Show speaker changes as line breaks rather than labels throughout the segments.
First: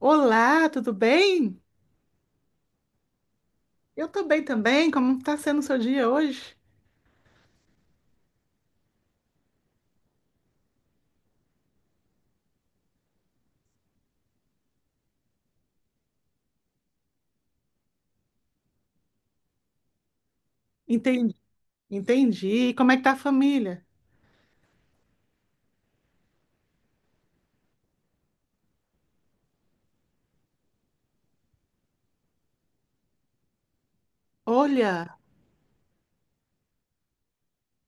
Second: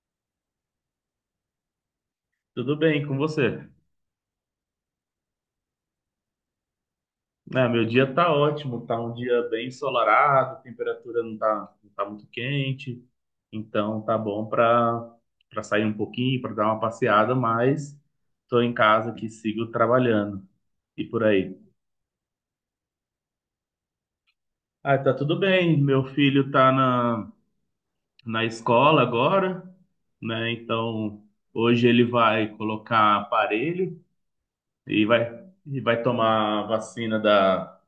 Olá, tudo bem?
Tudo bem com você?
Eu tô bem também. Como tá sendo o seu dia hoje?
Ah, meu dia tá ótimo, tá um dia bem ensolarado, a temperatura não tá muito quente, então tá bom para sair um pouquinho, para dar uma passeada, mas tô em casa aqui, sigo trabalhando. E por
Entendi,
aí?
entendi. E como é que tá a família?
Ah, tá tudo bem. Meu filho tá na escola agora, né? Então hoje ele vai colocar aparelho e
Olha,
vai, e vai tomar a vacina da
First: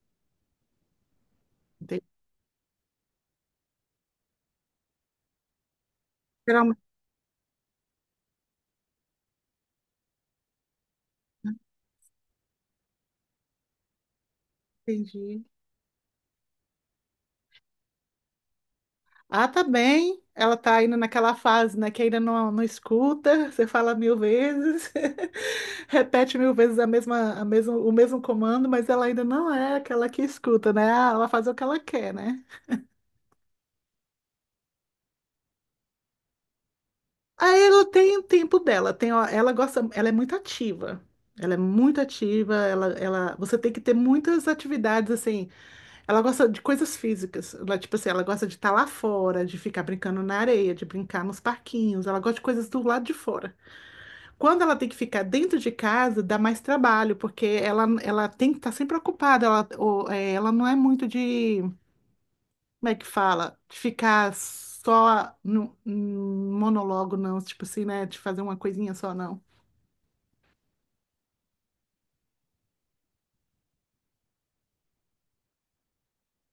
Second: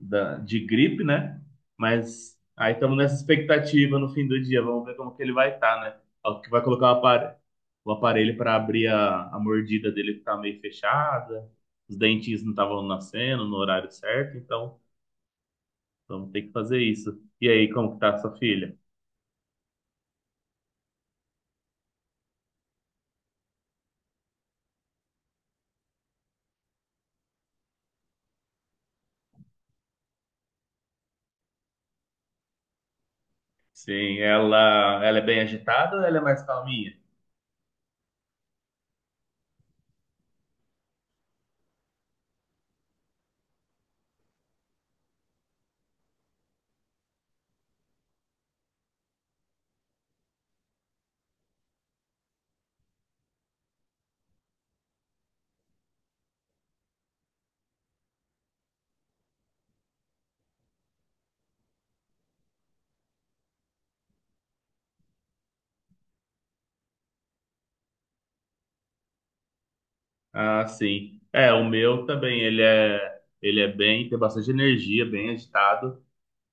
de gripe, né?
entendi.
Mas aí estamos nessa expectativa no fim do dia. Vamos ver como que ele vai estar, né? Ó, que vai
Geralmente,
colocar o aparelho para abrir a mordida dele que tá meio fechada. Os dentinhos não estavam nascendo no horário certo, então
entendi.
vamos ter que fazer isso. E aí, como que tá a sua filha?
Ah, tá bem. Ela tá indo naquela fase, né, que ainda não escuta, você fala mil vezes, repete mil vezes a mesma, a mesmo, o mesmo comando, mas ela ainda não é aquela que escuta, né? Ah, ela faz o que ela quer, né?
Sim, ela é bem agitada ou ela é mais calminha?
Aí ela tem o tempo dela, tem, ó, ela gosta, ela é muito ativa. Ela é muito ativa, ela, você tem que ter muitas atividades assim. Ela gosta de coisas físicas, ela, tipo assim, ela gosta de estar lá fora, de ficar brincando na areia, de brincar nos parquinhos, ela gosta de coisas do lado de fora. Quando ela tem que ficar dentro de casa, dá mais trabalho, porque ela tem que estar sempre ocupada, ela, ou, é, ela não é muito de como é que fala? De ficar só no, num monólogo, não. Tipo assim, né? De fazer uma coisinha só, não.
Ah, sim. É, o meu também, ele é bem, tem bastante energia, bem agitado.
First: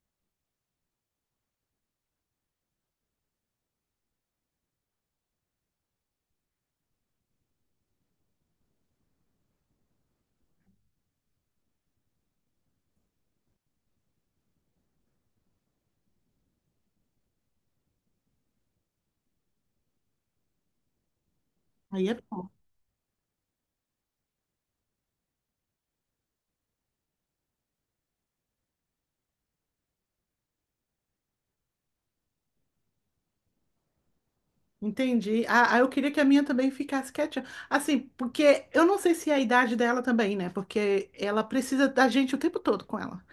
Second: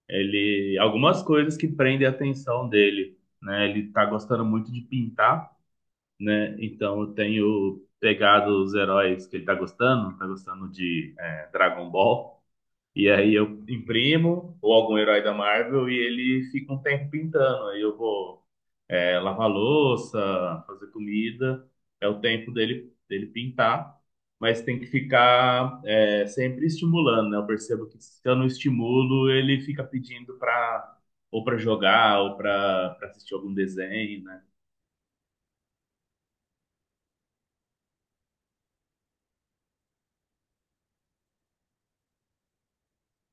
Ele algumas coisas que prendem a atenção dele, né? Ele tá gostando muito de pintar, né? Então eu tenho pegado os heróis que ele tá gostando de Dragon Ball, e aí eu imprimo ou algum herói da Marvel e ele fica um tempo pintando. Aí eu vou lavar louça, fazer comida, é
Aí é
o
bom.
tempo dele pintar, mas tem que ficar sempre estimulando, né? Eu percebo que se eu não estimulo, ele fica pedindo para ou para jogar ou para assistir algum desenho, né?
Entendi. Ah, eu queria que a minha também ficasse quietinha. Assim, porque eu não sei se é a idade dela também, né? Porque ela precisa da gente o tempo todo com ela.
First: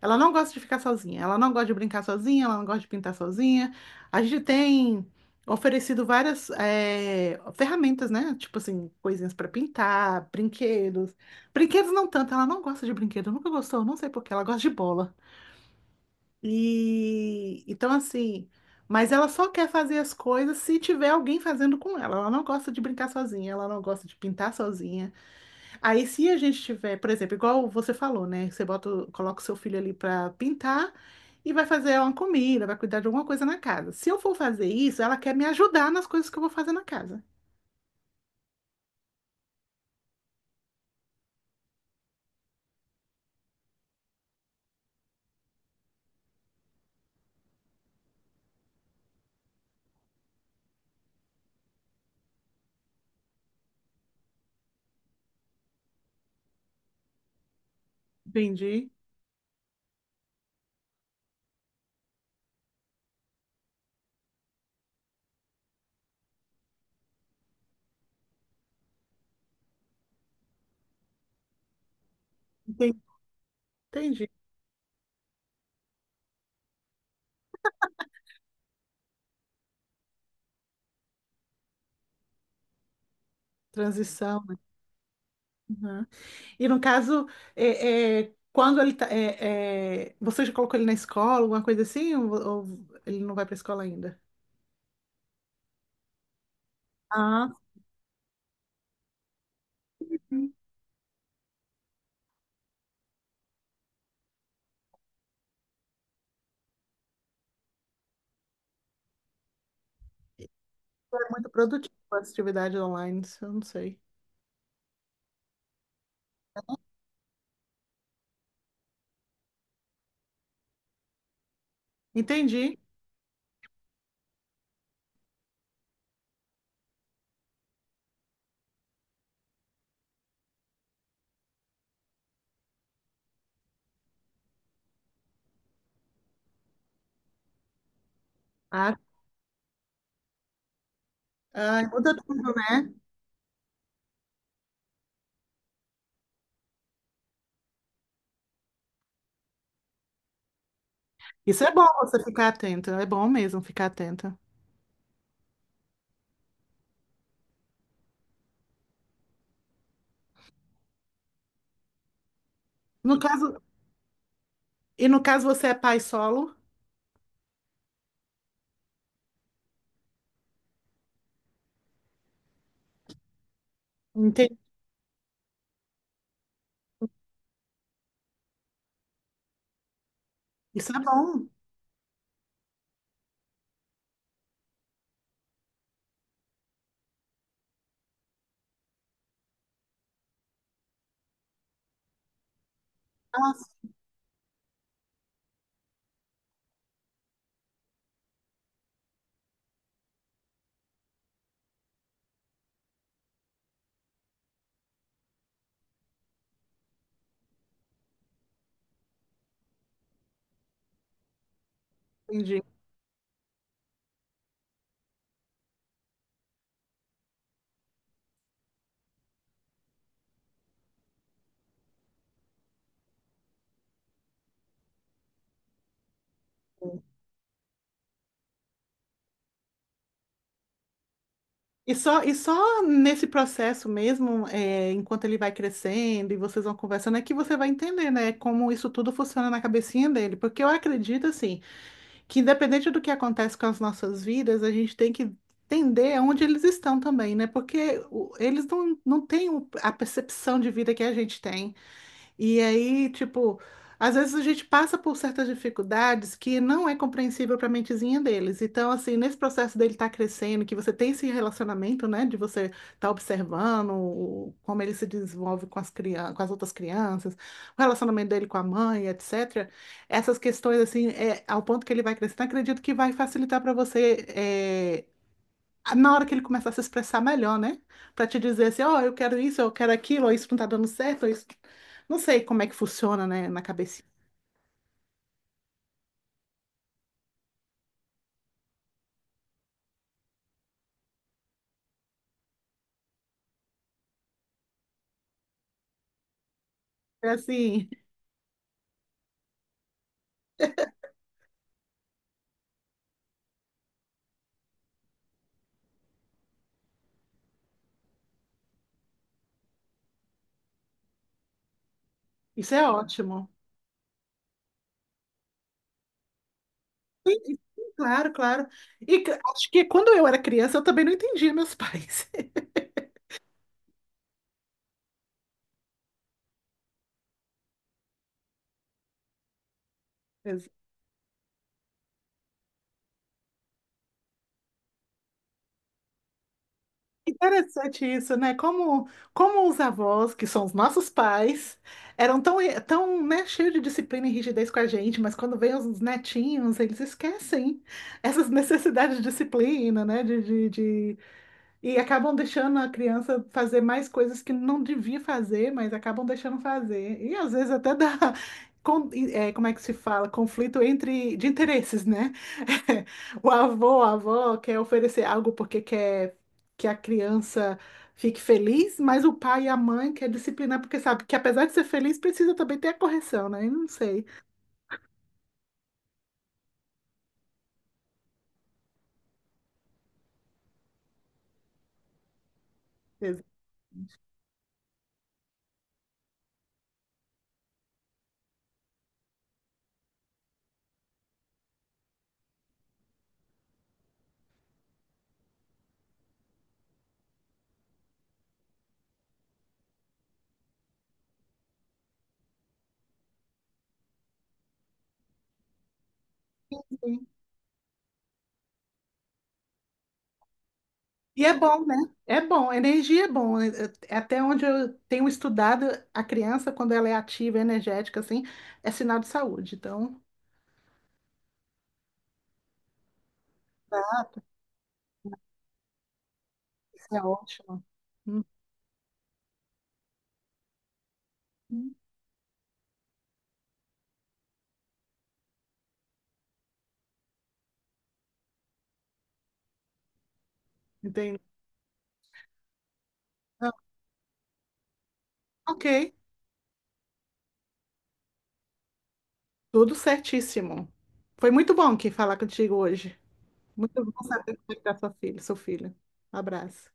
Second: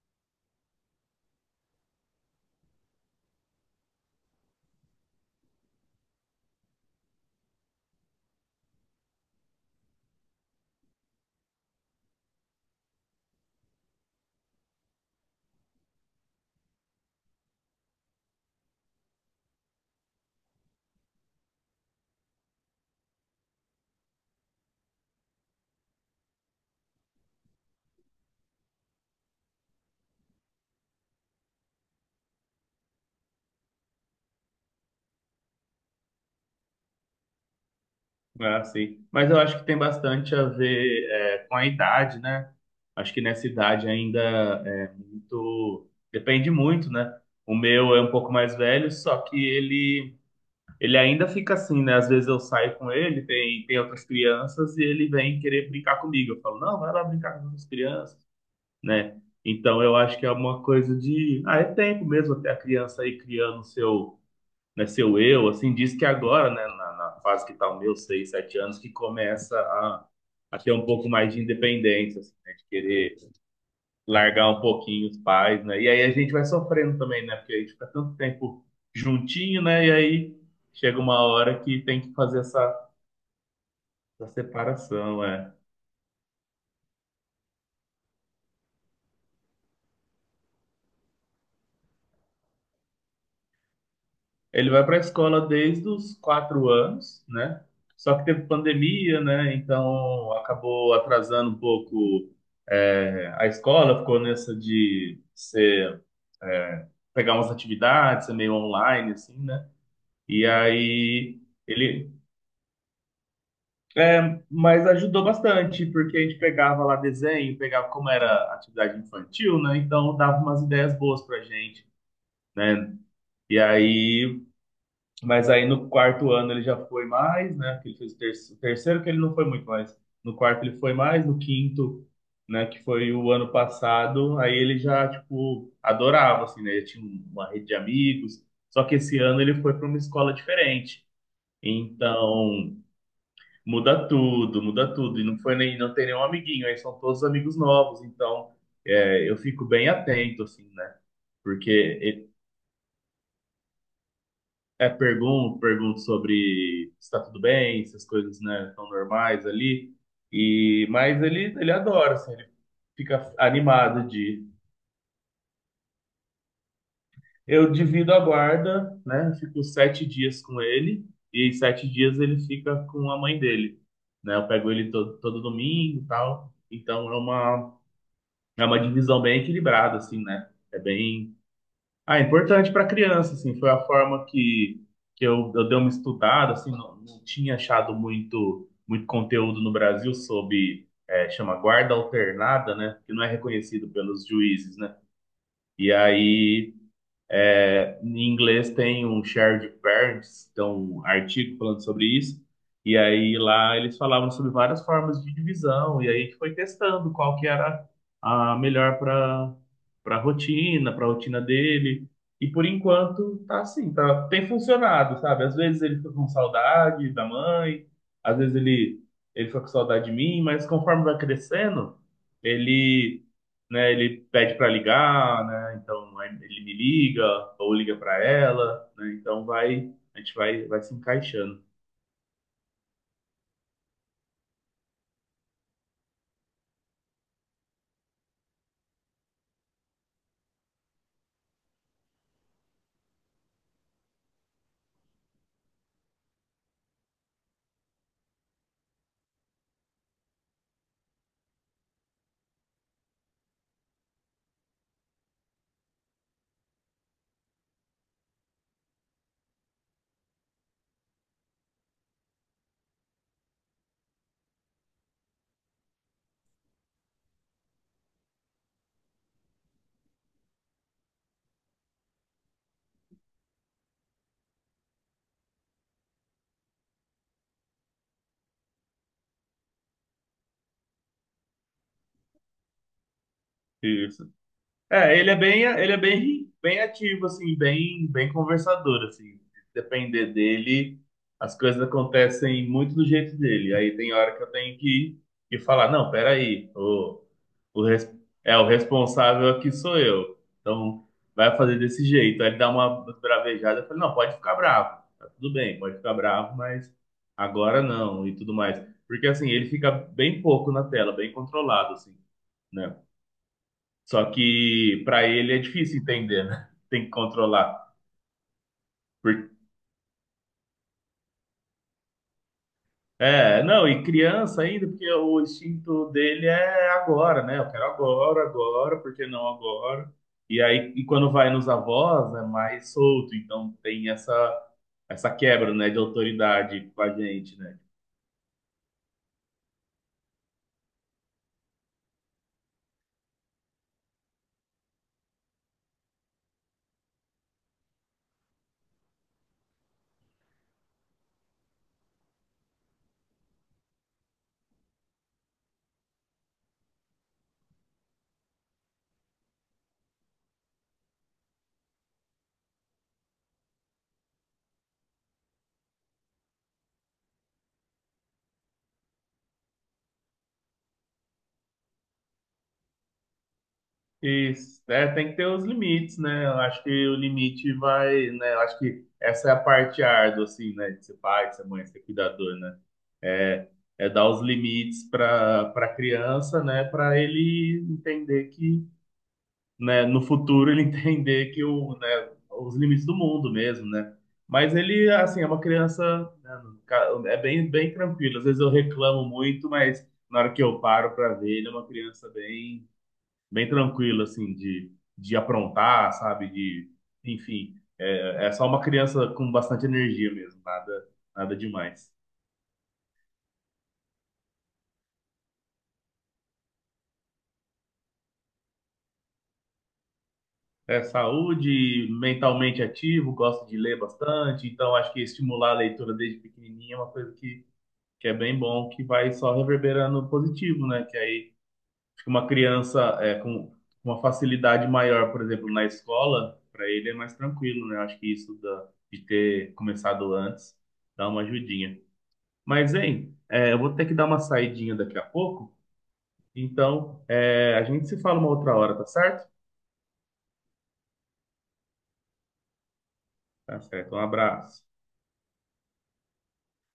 Ela não gosta de ficar sozinha, ela não gosta de brincar sozinha, ela não gosta de pintar sozinha. A gente tem oferecido várias ferramentas, né? Tipo assim, coisinhas para pintar, brinquedos. Brinquedos não tanto, ela não gosta de brinquedo, nunca gostou, não sei por quê, ela gosta de bola. E então assim, mas ela só quer fazer as coisas se tiver alguém fazendo com ela. Ela não gosta de brincar sozinha, ela não gosta de pintar sozinha. Aí se a gente tiver, por exemplo, igual você falou, né? Você bota, coloca o seu filho ali para pintar e vai fazer uma comida, vai cuidar de alguma coisa na casa. Se eu for fazer isso, ela quer me ajudar nas coisas que eu vou fazer na casa.
É assim. Mas eu acho que tem bastante a ver com a idade, né? Acho que nessa idade ainda é muito. Depende muito, né? O meu é um pouco mais velho, só que ele ainda fica assim, né? Às vezes eu saio com ele, tem outras crianças, e ele vem querer brincar comigo. Eu falo, não, vai lá brincar com as crianças,
Entendi.
né? Então eu acho que é uma coisa de. Ah, é tempo mesmo até a criança aí criando seu, né, seu eu. Assim, diz que agora, né, na fase que tá o meu, 6, 7 anos, que começa a ter um pouco mais de independência, assim, né? De
Entendi.
querer
Entendi.
largar um pouquinho os pais, né? E aí a gente vai sofrendo também, né? Porque a gente fica tanto tempo juntinho, né? E aí chega uma hora que tem que fazer essa,
Transição,
separação, é.
né? E no caso, quando ele tá, você já colocou ele na escola, alguma coisa assim, ou ele não vai para escola ainda?
Ele vai para a escola desde os 4 anos,
Ah,
né? Só que teve pandemia, né? Então
sim.
acabou atrasando um pouco a escola, ficou nessa de ser, é, pegar umas atividades, ser meio online, assim, né? E
É
aí
muito produtivo
ele
a atividade online, isso eu não sei.
É, mas ajudou bastante, porque a gente pegava lá desenho, pegava como era atividade infantil, né? Então dava umas ideias boas pra gente,
Entendi.
né? E aí, mas aí no quarto ano ele já foi mais, né? Que ele fez o terceiro, terceiro que ele não foi muito mais. No quarto ele foi mais, no quinto, né? Que foi o ano passado, aí ele já, tipo, adorava, assim, né? Ele tinha uma rede de amigos, só que
Ah,
esse ano ele foi para uma escola diferente.
ai, muda tudo,
Então,
né?
muda tudo, muda tudo. E não foi nem, não tem nenhum amiguinho, aí são todos amigos novos, então eu fico bem atento, assim, né?
Isso é
Porque
bom, você
e-
ficar atenta, é bom mesmo ficar atenta.
pergunto sobre se tá tudo bem, se as coisas, né, estão normais ali. E, mas ele adora, assim, ele
No
fica
caso,
animado de.
e no caso você é pai solo?
Eu divido a guarda, né? Fico 7 dias com ele, e em 7 dias ele fica com a mãe dele. Né? Eu
Entendi.
pego ele todo domingo e tal. Então É uma divisão bem equilibrada, assim, né? É
Isso é
bem.
bom.
Ah, é importante para criança, assim. Foi a forma que, que eu dei uma estudada, assim. Não, não tinha achado muito, muito conteúdo no Brasil sobre. É, chama guarda alternada, né? Que não é
Nossa,
reconhecido pelos juízes, né? E aí em inglês tem um shared parents, então um artigo falando sobre isso. E aí lá eles falavam sobre várias formas de divisão. E aí a gente foi testando qual que era a melhor para rotina, para rotina dele. E
entendi.
por enquanto tá assim, tá, tem funcionado, sabe? Às vezes ele fica com saudade da mãe, às vezes ele fica com saudade de mim, mas conforme vai crescendo, ele né? Ele pede para ligar, né? Então aí ele me liga ou liga para ela, né? Então vai, a gente vai se encaixando.
E só nesse processo mesmo, é, enquanto ele vai crescendo e vocês vão conversando, é que você vai entender, né, como isso tudo funciona na cabecinha dele. Porque eu acredito, assim, que independente do que acontece com as nossas vidas, a gente tem que entender onde eles estão também, né? Porque eles não têm a percepção de vida que a gente tem. E aí, tipo, às vezes a gente passa por certas dificuldades que não é compreensível para a mentezinha deles. Então, assim, nesse processo dele estar crescendo, que você tem esse relacionamento, né, de você estar observando como ele se desenvolve com as crianças, com as outras crianças, o relacionamento dele com a mãe, etc. Essas questões, assim, é, ao ponto que ele vai crescendo, acredito que vai facilitar para você, é, na hora que ele começar a se expressar melhor, né? Pra te dizer assim, ó, eu quero isso, eu quero aquilo, ou isso não tá dando certo, ou isso... Não sei como é que funciona, né, na cabeça.
Isso. É, ele é bem, bem ativo assim, bem, bem conversador assim. Se depender dele, as coisas acontecem muito do jeito dele. Aí tem hora que eu tenho que falar, não, peraí,
É
O
assim,
res- é, o responsável aqui sou eu. Então, vai fazer desse jeito. Aí ele dá uma bravejada. Eu falei, não, pode ficar bravo. Tá tudo bem, pode ficar bravo, mas agora não e tudo mais. Porque, assim, ele fica bem pouco na tela, bem controlado, assim,
isso é
né?
ótimo.
Só que pra ele é difícil entender, né? Tem que controlar.
Claro, claro. E acho que quando eu era criança, eu também não entendia meus pais.
É, não, e criança ainda, porque o instinto dele é agora, né? Eu quero agora, agora, por que não agora? E aí, e quando vai nos avós, é mais solto, então tem essa quebra, né, de autoridade com a gente, né?
Interessante isso, né? Como, como os avós, que são os nossos pais, eram tão, tão, né, cheios de disciplina e rigidez com a gente, mas quando vêm os netinhos, eles esquecem essas necessidades de disciplina, né? De e acabam deixando a criança fazer mais coisas que não devia fazer, mas acabam deixando fazer. E às vezes até dá, é, como é que se fala? Conflito entre de interesses, né? O avô, a avó quer oferecer algo porque quer que a criança fique feliz, mas o pai e a mãe quer disciplinar porque sabe que apesar de ser feliz, precisa também ter a correção, né? Eu não sei.
E tem que ter os limites, né? Eu acho que o limite vai, né? Eu acho que essa é a parte árdua, assim, né? De ser pai, de ser mãe, de ser cuidador, né? É, é dar os limites para a criança, né? Para ele entender que né, no futuro ele entender que o, né, os limites do mundo mesmo, né? Mas ele, assim, é uma criança, né, é bem, bem tranquilo. Às vezes eu reclamo muito, mas na hora que eu paro para ver, ele é uma criança bem, bem tranquila, assim, de aprontar, sabe? De, enfim, é só uma criança com bastante energia mesmo, nada,
E é
nada
bom, né?
demais.
É bom, energia é bom. É até onde eu tenho estudado, a criança, quando ela é ativa, energética, assim, é sinal de saúde. Então,
É saúde, mentalmente ativo, gosto de ler
tá,
bastante, então acho que estimular a leitura desde pequenininho é uma
isso é
coisa que
ótimo.
é bem bom, que vai só reverberando positivo, né? Que aí
Uhum,
fica uma criança com uma facilidade maior, por exemplo, na escola, para ele é mais tranquilo, né? Acho que isso de ter começado antes dá
entendi.
uma ajudinha. Mas, hein,
Ah,
eu vou ter que dar uma saidinha daqui a pouco,
ok,
então a gente se fala uma outra hora, tá certo?
tudo certíssimo. Foi muito bom que falar contigo hoje.
Tá
Muito
certo, um
bom saber como é que
abraço.
tá sua filha, seu filho. Um abraço.